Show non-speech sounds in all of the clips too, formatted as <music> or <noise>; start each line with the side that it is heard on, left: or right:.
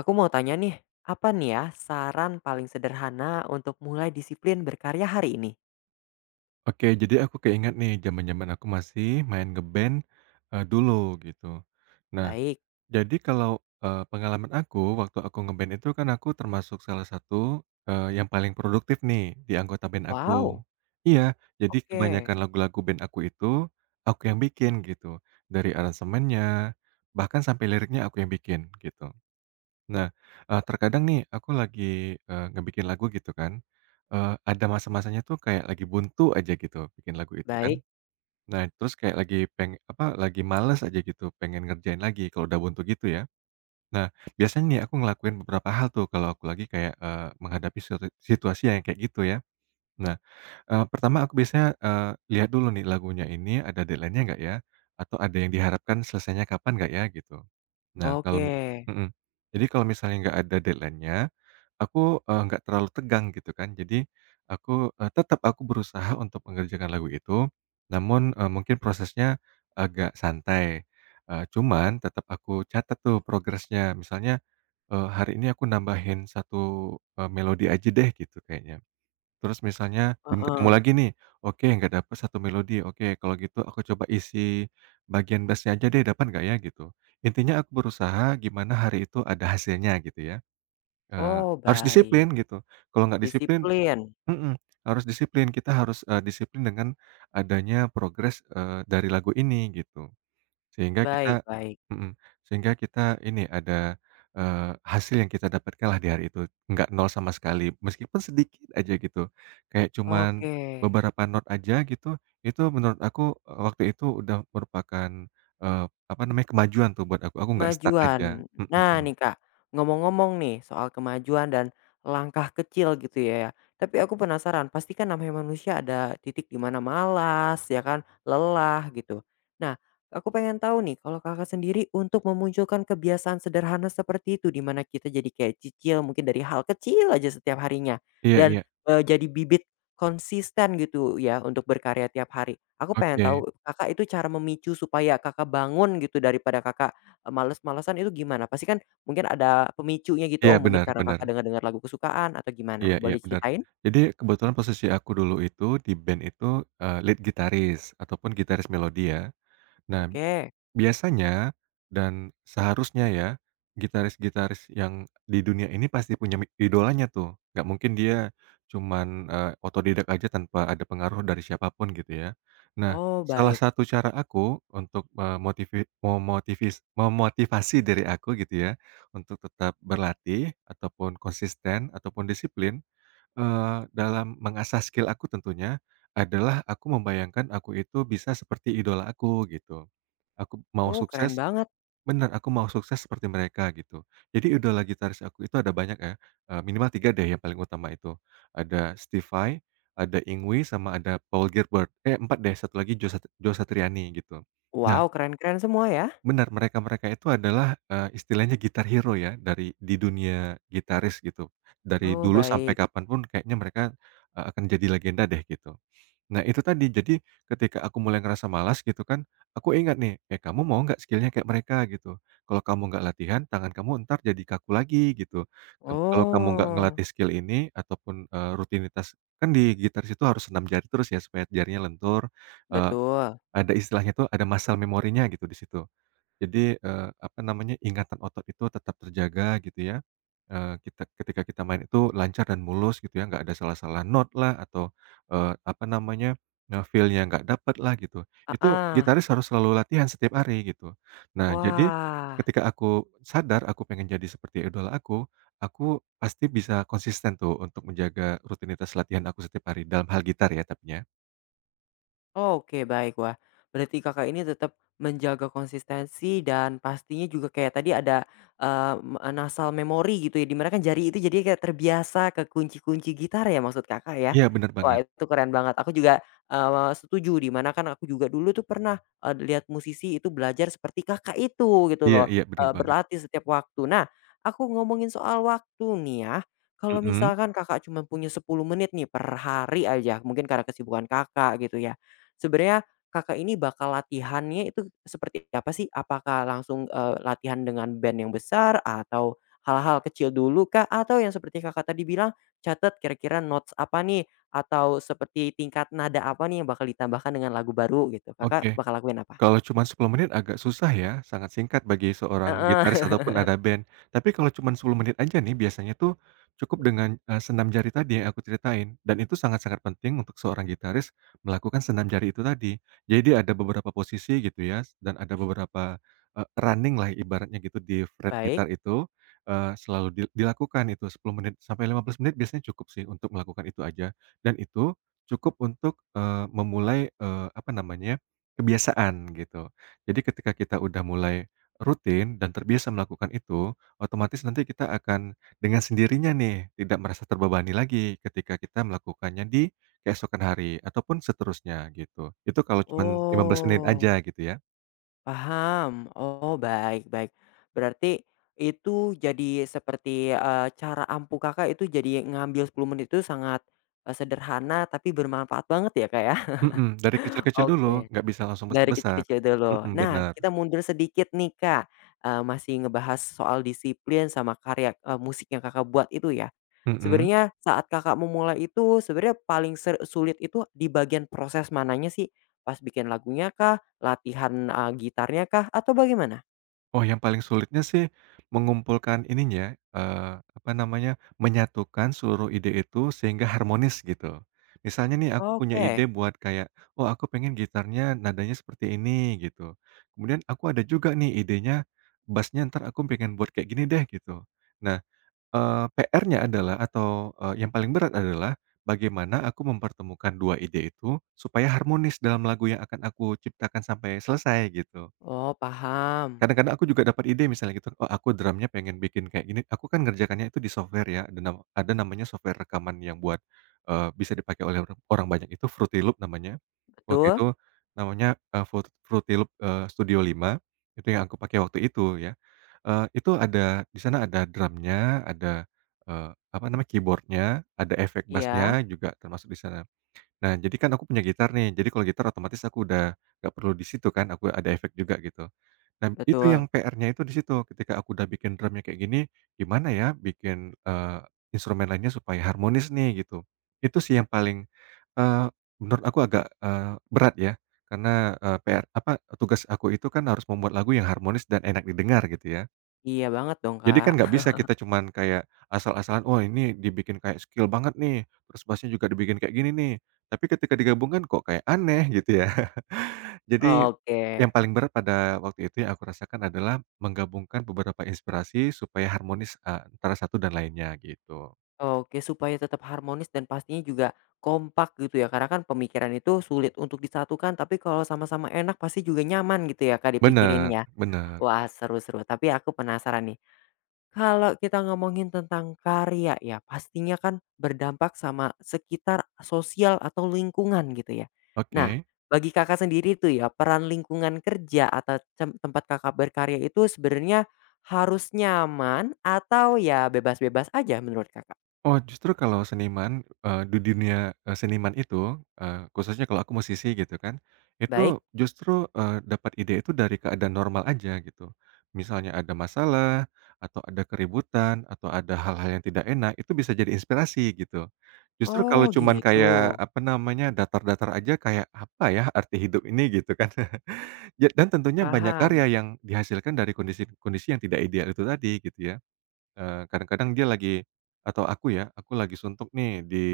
left: Aku mau tanya nih, apa nih ya saran paling sederhana untuk mulai disiplin berkarya hari ini?
right: Oke, jadi aku keinget nih zaman-zaman aku masih main ngeband dulu gitu. Nah,
left: Baik.
right: jadi kalau, pengalaman aku waktu aku ngeband itu kan aku termasuk salah satu, yang paling produktif nih di anggota band aku.
left: Wow.
right: Iya, jadi
left: Oke.
right: kebanyakan lagu-lagu band aku itu, aku yang bikin gitu, dari aransemennya, bahkan sampai liriknya aku yang bikin gitu. Nah, terkadang nih aku lagi, ngebikin lagu gitu kan, ada masa-masanya tuh kayak lagi buntu aja gitu bikin lagu itu kan.
left: Baik.
right: Nah, terus kayak lagi lagi males aja gitu, pengen ngerjain lagi kalau udah buntu gitu ya. Nah, biasanya nih aku ngelakuin beberapa hal tuh kalau aku lagi kayak, menghadapi suatu situasi yang kayak gitu ya. Nah, pertama aku biasanya, lihat dulu nih lagunya ini ada deadline-nya nggak ya? Atau ada yang diharapkan selesainya kapan nggak ya gitu. Nah,
left: Oke.
right: mhm, jadi kalau misalnya nggak ada deadline-nya, aku, nggak terlalu tegang gitu kan. Jadi aku, tetap aku berusaha untuk mengerjakan lagu itu, namun, mungkin prosesnya agak santai. Cuman tetap aku catat tuh progresnya. Misalnya, hari ini aku nambahin satu melodi aja deh gitu kayaknya. Terus misalnya belum ketemu
left: Heeh.
right: lagi nih, oke nggak dapet satu melodi, oke kalau gitu aku coba isi bagian bassnya aja deh, dapat nggak ya gitu. Intinya aku berusaha gimana hari itu ada hasilnya gitu ya. Eee,
left: Oh,
right: Harus
left: baik.
right: disiplin gitu. Kalau nggak disiplin
left: Disiplin.
right: mhm, harus disiplin. Kita harus, disiplin dengan adanya progres, dari lagu ini gitu. Sehingga
left: Baik,
right: kita
left: baik.
right: mhm, ini ada, hasil yang kita dapatkanlah di hari itu. Nggak nol sama sekali, meskipun sedikit aja gitu. Kayak cuman
left: Oke.
right: beberapa not aja gitu, itu menurut aku, waktu itu udah merupakan, eee, apa namanya, kemajuan tuh buat aku. Aku nggak stuck aja.
left: Kemajuan.
right: Mhm,
left: Nah
right: mhm.
left: nih Kak, ngomong-ngomong nih soal kemajuan dan langkah kecil gitu ya, tapi aku penasaran pasti kan namanya manusia ada titik di mana malas ya kan, lelah gitu. Nah, aku pengen tahu nih kalau Kakak sendiri untuk memunculkan kebiasaan sederhana seperti itu di mana kita jadi kayak cicil mungkin dari hal kecil aja setiap harinya
right: Iya,
left: dan,
right: iya.
left: jadi bibit konsisten gitu ya untuk berkarya tiap hari. Aku pengen
right: Oke.
left: tahu Kakak itu cara memicu supaya Kakak bangun gitu daripada Kakak males-malesan itu gimana? Pasti kan mungkin ada pemicunya gitu,
right: Iya,
left: oh mungkin
right: benar,
left: karena
right: benar.
left: Kakak dengar-dengar lagu kesukaan atau
right: Iya,
left: gimana?
right: iya,
left: Boleh
right: benar.
left: ceritain?
right: Jadi kebetulan posisi aku dulu itu di band itu, lead gitaris ataupun gitaris melodi ya. Nah,
left: Oke.
right: biasanya dan seharusnya ya, gitaris-gitaris yang di dunia ini pasti punya idolanya tuh. Nggak mungkin dia cuman, otodidak aja tanpa ada pengaruh dari siapapun gitu ya. Nah,
left: Oh
right: salah
left: baik.
right: satu cara aku untuk memotivi memotivis memotivasi diri aku gitu ya, untuk tetap berlatih ataupun konsisten ataupun disiplin dalam mengasah skill aku tentunya, adalah aku membayangkan aku itu bisa seperti idola aku gitu. Aku mau
left: Oh keren
right: sukses,
left: banget.
right: bener, aku mau sukses seperti mereka gitu. Jadi idola gitaris aku itu ada banyak ya, minimal 3 deh yang paling utama itu. Ada Steve Vai, ada Yngwie, sama ada Paul Gilbert. Eh, 4 deh, satu lagi Joe Satriani gitu. Nah,
left: Wow, keren-keren semua ya?
right: benar, mereka-mereka itu adalah, istilahnya gitar hero ya di dunia gitaris gitu. Dari
left: Oh
right: dulu sampai
left: baik.
right: kapanpun kayaknya mereka, akan jadi legenda deh gitu. Nah itu tadi, jadi ketika aku mulai ngerasa malas gitu kan, aku ingat nih, "Eh kamu mau nggak skillnya kayak mereka?" Gitu. "Kalau kamu nggak latihan, tangan kamu entar jadi kaku lagi," gitu. Kalau kamu nggak
left: Oh,
right: ngelatih skill ini ataupun, rutinitas," kan di gitaris itu harus senam jari terus ya supaya jarinya lentur, eee,
left: betul.
right: ada istilahnya tuh ada muscle memorinya gitu di situ. Jadi, eee, apa namanya, ingatan otot itu tetap terjaga gitu ya, kita ketika kita main itu lancar dan mulus gitu ya, nggak ada salah-salah not lah atau, apa namanya, feel-nya nggak dapatlah gitu.
left: Ah
right: Itu
left: ah.
right: gitaris harus selalu latihan setiap hari gitu. Nah jadi,
left: Wah.
right: ketika aku sadar aku pengen jadi seperti idola aku pasti bisa konsisten tuh untuk menjaga rutinitas latihan aku setiap hari, dalam hal gitar ya, tapinya.
left: Oke baik. Wah, berarti Kakak ini tetap menjaga konsistensi dan pastinya juga kayak tadi ada, eee, nasal memori gitu ya, dimana kan jari itu jadi kayak terbiasa ke kunci-kunci gitar ya maksud Kakak ya?
right: Iya, benar
left: Wah
right: banget.
left: itu keren banget. Aku juga, setuju dimana kan aku juga dulu tuh pernah, lihat musisi itu belajar seperti Kakak itu gitu
right: Iya,
left: loh,
right: iya, benar banget.
left: berlatih setiap waktu. Nah, aku ngomongin soal waktu nih ya, kalau
right: Mhm,
left: misalkan Kakak cuma punya 10 menit nih per hari aja, mungkin karena kesibukan Kakak gitu ya. Sebenarnya Kakak ini bakal latihannya itu seperti apa sih? Apakah langsung, latihan dengan band yang besar atau hal-hal kecil dulu kah? Atau yang seperti Kakak tadi bilang catat kira-kira notes apa nih? Atau seperti tingkat nada apa nih yang bakal ditambahkan dengan lagu baru gitu? Kakak
right: oke.
left: bakal lakuin apa?
right: Kalau cuma 10 menit agak susah ya, sangat singkat bagi seorang
left: Heeh.
right: gitaris
left: <laughs>
right: ataupun ada band. Tapi kalau cuma 10 menit aja nih biasanya tuh cukup dengan, senam jari tadi yang aku ceritain, dan itu sangat-sangat penting untuk seorang gitaris melakukan senam jari itu tadi. Jadi ada beberapa posisi gitu ya, dan ada beberapa, running lah ibaratnya gitu di fret
left: Baik.
right: gitar itu, selalu dilakukan itu 10 menit sampai 15 menit biasanya cukup sih untuk melakukan itu aja. Dan itu cukup untuk, memulai, apa namanya, kebiasaan gitu. Jadi ketika kita udah mulai rutin dan terbiasa melakukan itu, otomatis nanti kita akan dengan sendirinya nih tidak merasa terbebani lagi ketika kita melakukannya di keesokan hari ataupun seterusnya gitu. Itu kalau cuman 15 menit
left: Oh.
right: aja gitu ya.
left: Paham. Oh, baik baik. Berarti itu jadi seperti, cara ampuh Kakak itu jadi ngambil 10 menit itu sangat, sederhana tapi bermanfaat banget ya, Kak, ya?
right: Mhm, dari
left: <laughs>
right: kecil-kecil dulu,
left: Oke,
right: nggak bisa langsung
left: dari
right: besar-besar.
left: kecil-kecil dulu.
right: Mhm,
left: Nah,
right: benar.
left: kita mundur sedikit nih, Kak, masih ngebahas soal disiplin sama karya, musik yang Kakak buat itu ya.
right: Mhm.
left: Sebenarnya saat Kakak memulai itu sebenarnya paling sulit itu di bagian proses mananya sih? Pas bikin lagunya kah? Latihan, gitarnya kah? Atau bagaimana?
right: Oh, yang paling sulitnya sih mengumpulkan ininya ya, apa namanya, menyatukan seluruh ide itu sehingga harmonis gitu. Misalnya nih aku punya
left: Oke.
right: ide buat kayak, "Oh, aku pengen gitarnya nadanya seperti ini," gitu. Kemudian aku ada juga nih idenya, bass-nya entar aku pengen buat kayak gini deh gitu. Nah, PR-nya adalah atau, yang paling berat adalah bagaimana aku mempertemukan 2 ide itu supaya harmonis dalam lagu yang akan aku ciptakan sampai selesai gitu.
left: Oh, paham.
right: Kadang-kadang aku juga dapat ide misalnya gitu, "Oh, aku drumnya pengen bikin kayak gini." Aku kan ngerjakannya itu di software ya, ada namanya software rekaman yang buat, bisa dipakai oleh orang orang banyak itu Fruity Loop namanya. Waktu
left: Betul?
right: itu namanya, Fruity Loop, Studio 5 itu yang aku pakai waktu itu ya. Itu ada di sana ada drumnya, ada, eee, apa namanya, keyboardnya, ada efek bassnya
left: Iya?
right: juga termasuk di sana. Nah, jadi kan aku punya gitar nih, jadi kalau gitar otomatis aku udah nggak perlu di situ kan, aku ada efek juga gitu. Nah, itu
left: Betul.
right: yang PR-nya itu di situ, ketika aku udah bikin drumnya kayak gini, gimana ya bikin, instrumen lainnya supaya harmonis nih gitu. Itu sih yang paling, eee, menurut aku agak, berat ya, karena, PR apa, tugas aku itu kan harus membuat lagu yang harmonis dan enak didengar gitu ya.
left: Iya banget dong,
right: Jadi kan
left: Kak.
right: nggak bisa kita cuman kayak asal-asalan, "Wah ini dibikin kayak skill banget nih, terus bass juga dibikin kayak gini nih." Tapi ketika digabungkan kok kayak aneh gitu ya. <laughs> Jadi
left: Oke.
right: yang paling berat pada waktu itu yang aku rasakan adalah menggabungkan beberapa inspirasi supaya harmonis, antara satu dan lainnya gitu.
left: Oke, supaya tetap harmonis dan pastinya juga kompak gitu ya, karena kan pemikiran itu sulit untuk disatukan, tapi kalau sama-sama enak pasti juga nyaman gitu ya, Kak, dipikirin
right: Bener,
left: ya.
right: bener.
left: Wah, seru-seru. Tapi aku penasaran nih, kalau kita ngomongin tentang karya ya, pastinya kan berdampak sama sekitar sosial atau lingkungan gitu ya. Nah,
right: Oke.
left: bagi Kakak sendiri tuh ya, peran lingkungan kerja atau tempat Kakak berkarya itu sebenarnya harus nyaman atau ya bebas-bebas aja menurut Kakak?
right: Oh, justru kalau seniman, di dunia, seniman itu, khususnya kalau aku musisi gitu kan, itu
left: Baik?
right: justru, dapat ide itu dari keadaan normal aja gitu. Misalnya ada masalah, atau ada keributan, atau ada hal-hal yang tidak enak, itu bisa jadi inspirasi gitu. Justru kalau
left: Oh
right: cuman
left: gitu,
right: kayak, apa namanya, datar-datar aja kayak, "Apa ya arti hidup ini?" Gitu kan. <laughs> Ya dan tentunya banyak karya
left: paham.
right: yang dihasilkan dari kondisi-kondisi yang tidak ideal itu tadi gitu ya. Kadang-kadang dia lagi atau aku ya, aku lagi suntuk nih di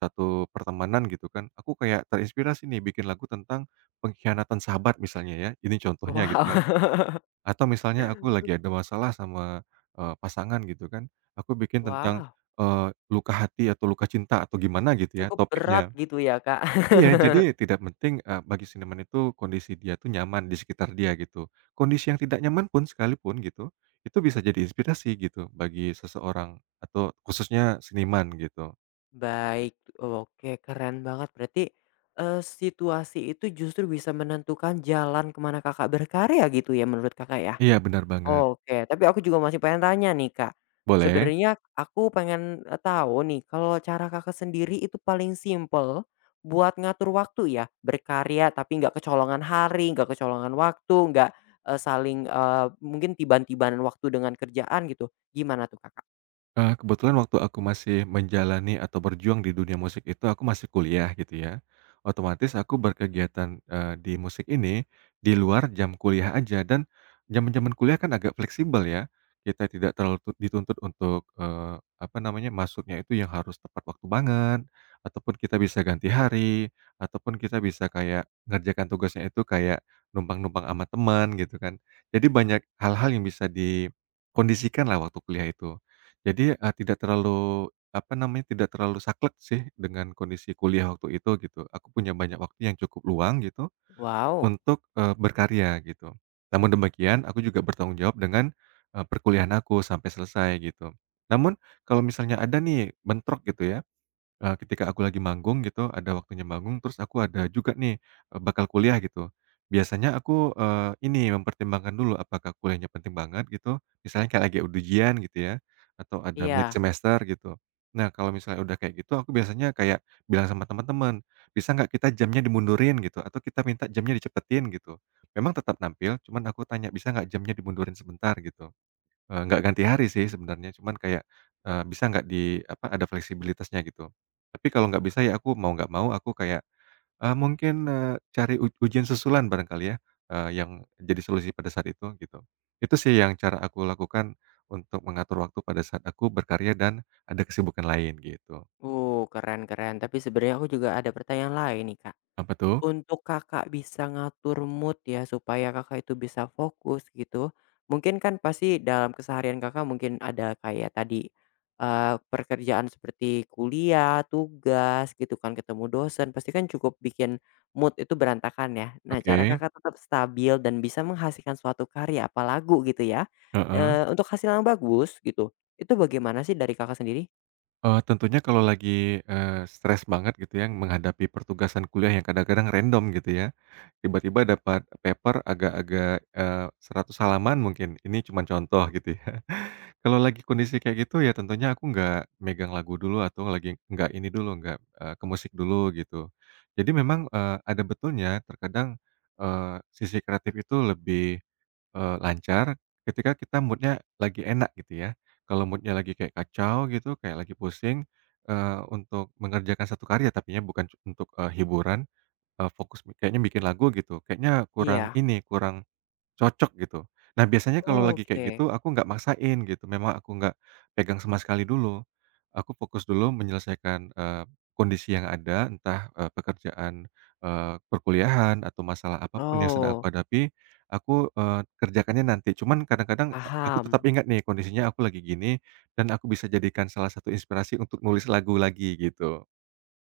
right: satu pertemanan gitu kan, aku kayak terinspirasi nih bikin lagu tentang pengkhianatan sahabat misalnya ya, ini contohnya gitu ya.
left: Wow. <laughs>
right: Atau misalnya aku lagi ada masalah sama, pasangan gitu kan, aku bikin tentang,
left: Wow,
right: eee, luka hati atau luka cinta atau gimana gitu ya
left: cukup berat
right: topiknya.
left: gitu ya, Kak?
right: Iya,
left: <laughs>
right: jadi tidak penting, bagi seniman itu kondisi dia tuh nyaman di sekitar dia gitu. Kondisi yang tidak nyaman pun sekalipun gitu, itu bisa jadi inspirasi gitu bagi seseorang atau khususnya seniman gitu.
left: Baik, oke keren banget berarti, situasi itu justru bisa menentukan jalan kemana Kakak berkarya gitu ya menurut Kakak ya?
right: Iya benar banget,
left: Oke, tapi aku juga masih pengen tanya nih Kak,
right: boleh.
left: sebenarnya aku pengen, tahu nih kalau cara Kakak sendiri itu paling simple buat ngatur waktu ya, berkarya tapi nggak kecolongan hari, nggak kecolongan waktu, nggak, saling, mungkin tiban-tibanan waktu dengan kerjaan gitu, gimana tuh Kakak?
right: Kebetulan waktu aku masih menjalani atau berjuang di dunia musik itu aku masih kuliah gitu ya. Otomatis aku berkegiatan, di musik ini, di luar jam kuliah aja dan zaman-zaman kuliah kan agak fleksibel ya. Kita tidak terlalu dituntut untuk, apa namanya, masuknya itu yang harus tepat waktu banget, ataupun kita bisa ganti hari, ataupun kita bisa kayak ngerjakan tugasnya itu kayak numpang-numpang ama teman gitu kan. Jadi banyak hal-hal yang bisa dikondisikanlah waktu kuliah itu. Jadi, tidak terlalu saklek sih dengan kondisi kuliah waktu itu gitu. Aku punya banyak waktu yang cukup luang gitu
left: Wow,
right: untuk, berkarya gitu. Namun demikian aku juga bertanggung jawab dengan, perkuliahan aku sampai selesai gitu. Namun kalau misalnya ada nih bentrok gitu ya, ketika aku lagi manggung gitu, ada waktunya manggung, terus aku ada juga nih, bakal kuliah gitu. Biasanya aku, ini mempertimbangkan dulu apakah kuliahnya penting banget gitu, misalnya kayak lagi ada ujian gitu ya, atau ada mid
left: iya.
right: semester gitu. Nah, kalau misalnya udah kayak gitu, aku biasanya kayak bilang sama teman-teman, "Bisa nggak kita jamnya dimundurin?" Gitu, atau kita minta jamnya dicepetin gitu. Memang tetap nampil, cuman aku tanya, "Bisa nggak jamnya dimundurin sebentar?" Gitu. Nggak ganti hari sih sebenarnya, cuman kayak, bisa nggak ada fleksibilitasnya gitu. Tapi kalau nggak bisa ya aku mau nggak mau aku kayak, mungkin, cari ujian susulan barangkali ya, yang jadi solusi pada saat itu, gitu. Itu sih yang cara aku lakukan untuk mengatur waktu pada saat aku berkarya dan ada kesibukan lain, gitu.
left: Oh keren keren. Tapi sebenarnya aku juga ada pertanyaan lain nih, Kak.
right: Apa tuh?
left: Untuk Kakak bisa ngatur mood ya, supaya Kakak itu bisa fokus gitu. Mungkin kan pasti dalam keseharian Kakak mungkin ada kayak tadi, pekerjaan seperti kuliah, tugas gitu kan, ketemu dosen, pasti kan cukup bikin mood itu berantakan ya. Nah, cara
right: Oke,
left: Kakak tetap stabil dan bisa menghasilkan suatu karya, apa lagu gitu ya,
right: heeh.
left: untuk hasil yang bagus gitu, itu bagaimana sih dari Kakak sendiri?
right: Tentunya kalau lagi, stres banget gitu ya menghadapi pertugasan kuliah yang kadang-kadang random gitu ya. Tiba-tiba dapat paper agak-agak, 100 halaman mungkin, ini cuma contoh gitu ya. <laughs> Kalau lagi kondisi kayak gitu ya tentunya aku nggak megang lagu dulu atau lagi nggak ini dulu, nggak, ke musik dulu gitu. Jadi memang, ada betulnya terkadang, sisi kreatif itu lebih, lancar ketika kita moodnya lagi enak gitu ya. Kalau moodnya lagi kayak kacau gitu, kayak lagi pusing, untuk mengerjakan satu karya tapi ya bukan untuk, hiburan, fokus kayaknya bikin lagu gitu, kayaknya kurang
left: Iya,
right: ini, kurang cocok gitu. Nah, biasanya kalau lagi kayak
left: oke.
right: gitu aku nggak maksain gitu, memang aku nggak pegang sama sekali dulu. Aku fokus dulu menyelesaikan, kondisi yang ada, entah, pekerjaan, perkuliahan atau masalah apa pun yang sedang aku
left: Oh,
right: hadapi, aku, kerjakannya nanti. Cuman kadang-kadang aku tetap
left: paham.
right: ingat nih kondisinya aku lagi gini dan aku bisa jadikan salah satu inspirasi untuk nulis lagu lagi gitu.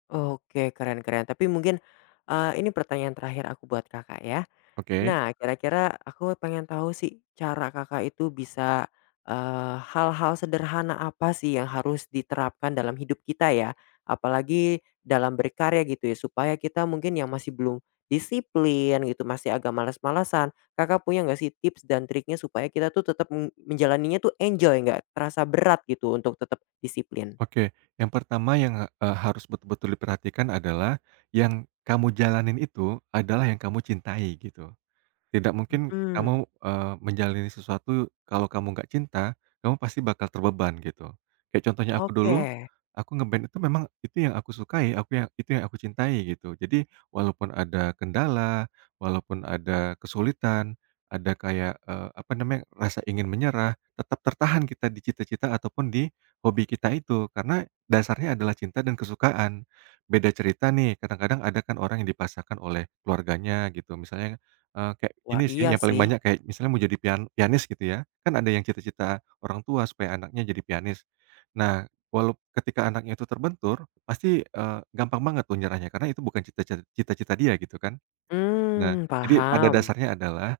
left: Oke, keren keren. Tapi mungkin, ini pertanyaan terakhir aku buat Kakak ya.
right: Oke.
left: Nah, kira-kira aku pengen tahu sih cara Kakak itu bisa, hal-hal sederhana apa sih yang harus diterapkan dalam hidup kita ya, apalagi dalam berkarya gitu ya, supaya kita mungkin yang masih belum disiplin gitu, masih agak malas-malasan, Kakak punya nggak sih tips dan triknya supaya kita tuh tetap menjalaninya tuh enjoy, nggak terasa berat gitu untuk tetap disiplin?
right: Oke, yang pertama yang, harus betul-betul diperhatikan adalah yang kamu jalanin itu adalah yang kamu cintai gitu. Tidak mungkin
left: Mhm.
right: kamu, menjalani sesuatu kalau kamu nggak cinta, kamu pasti bakal terbeban gitu. Kayak contohnya aku dulu,
left: Oke.
right: aku itu memang itu yang aku sukai, aku yang itu yang aku cintai gitu. Jadi walaupun ada kendala, walaupun ada kesulitan, ada kayak, apa namanya, rasa ingin menyerah, tetap tertahan kita di cita-cita ataupun di hobi kita itu, karena dasarnya adalah cinta dan kesukaan. Beda cerita nih, kadang-kadang ada kan orang yang dipaksakan oleh keluarganya gitu, misalnya kayak ini
left: Wah,
right: sih
left: iya
right: yang paling
left: sih.
right: banyak kayak misalnya mau jadi pianis gitu ya, kan ada yang cita-cita orang tua supaya anaknya jadi pianis. Nah, walau ketika anaknya itu terbentur, pasti, gampang banget tuh nyerahnya karena itu bukan cita-cita dia gitu kan. Nah,
left: Mmm,
right: jadi pada
left: paham.
right: dasarnya adalah,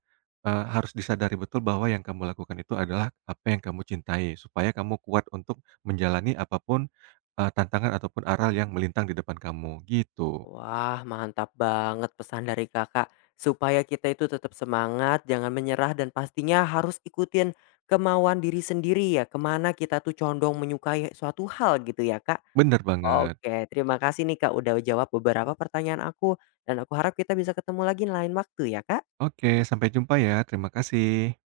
right: harus disadari betul bahwa yang kamu lakukan itu adalah apa yang kamu cintai, supaya kamu kuat untuk menjalani apa pun, tantangan ataupun aral yang melintang di depan kamu, gitu.
left: Wah, mantap banget pesan dari Kakak, supaya kita itu tetap semangat, jangan menyerah, dan pastinya harus ikutin kemauan diri sendiri ya, kemana kita tuh condong menyukai suatu hal gitu ya, Kak.
right: Bener banget.
left: Oke, terima kasih nih Kak udah jawab beberapa pertanyaan aku, dan aku harap kita bisa ketemu lagi lain waktu ya, Kak.
right: Oke, sampai jumpa ya, terima kasih.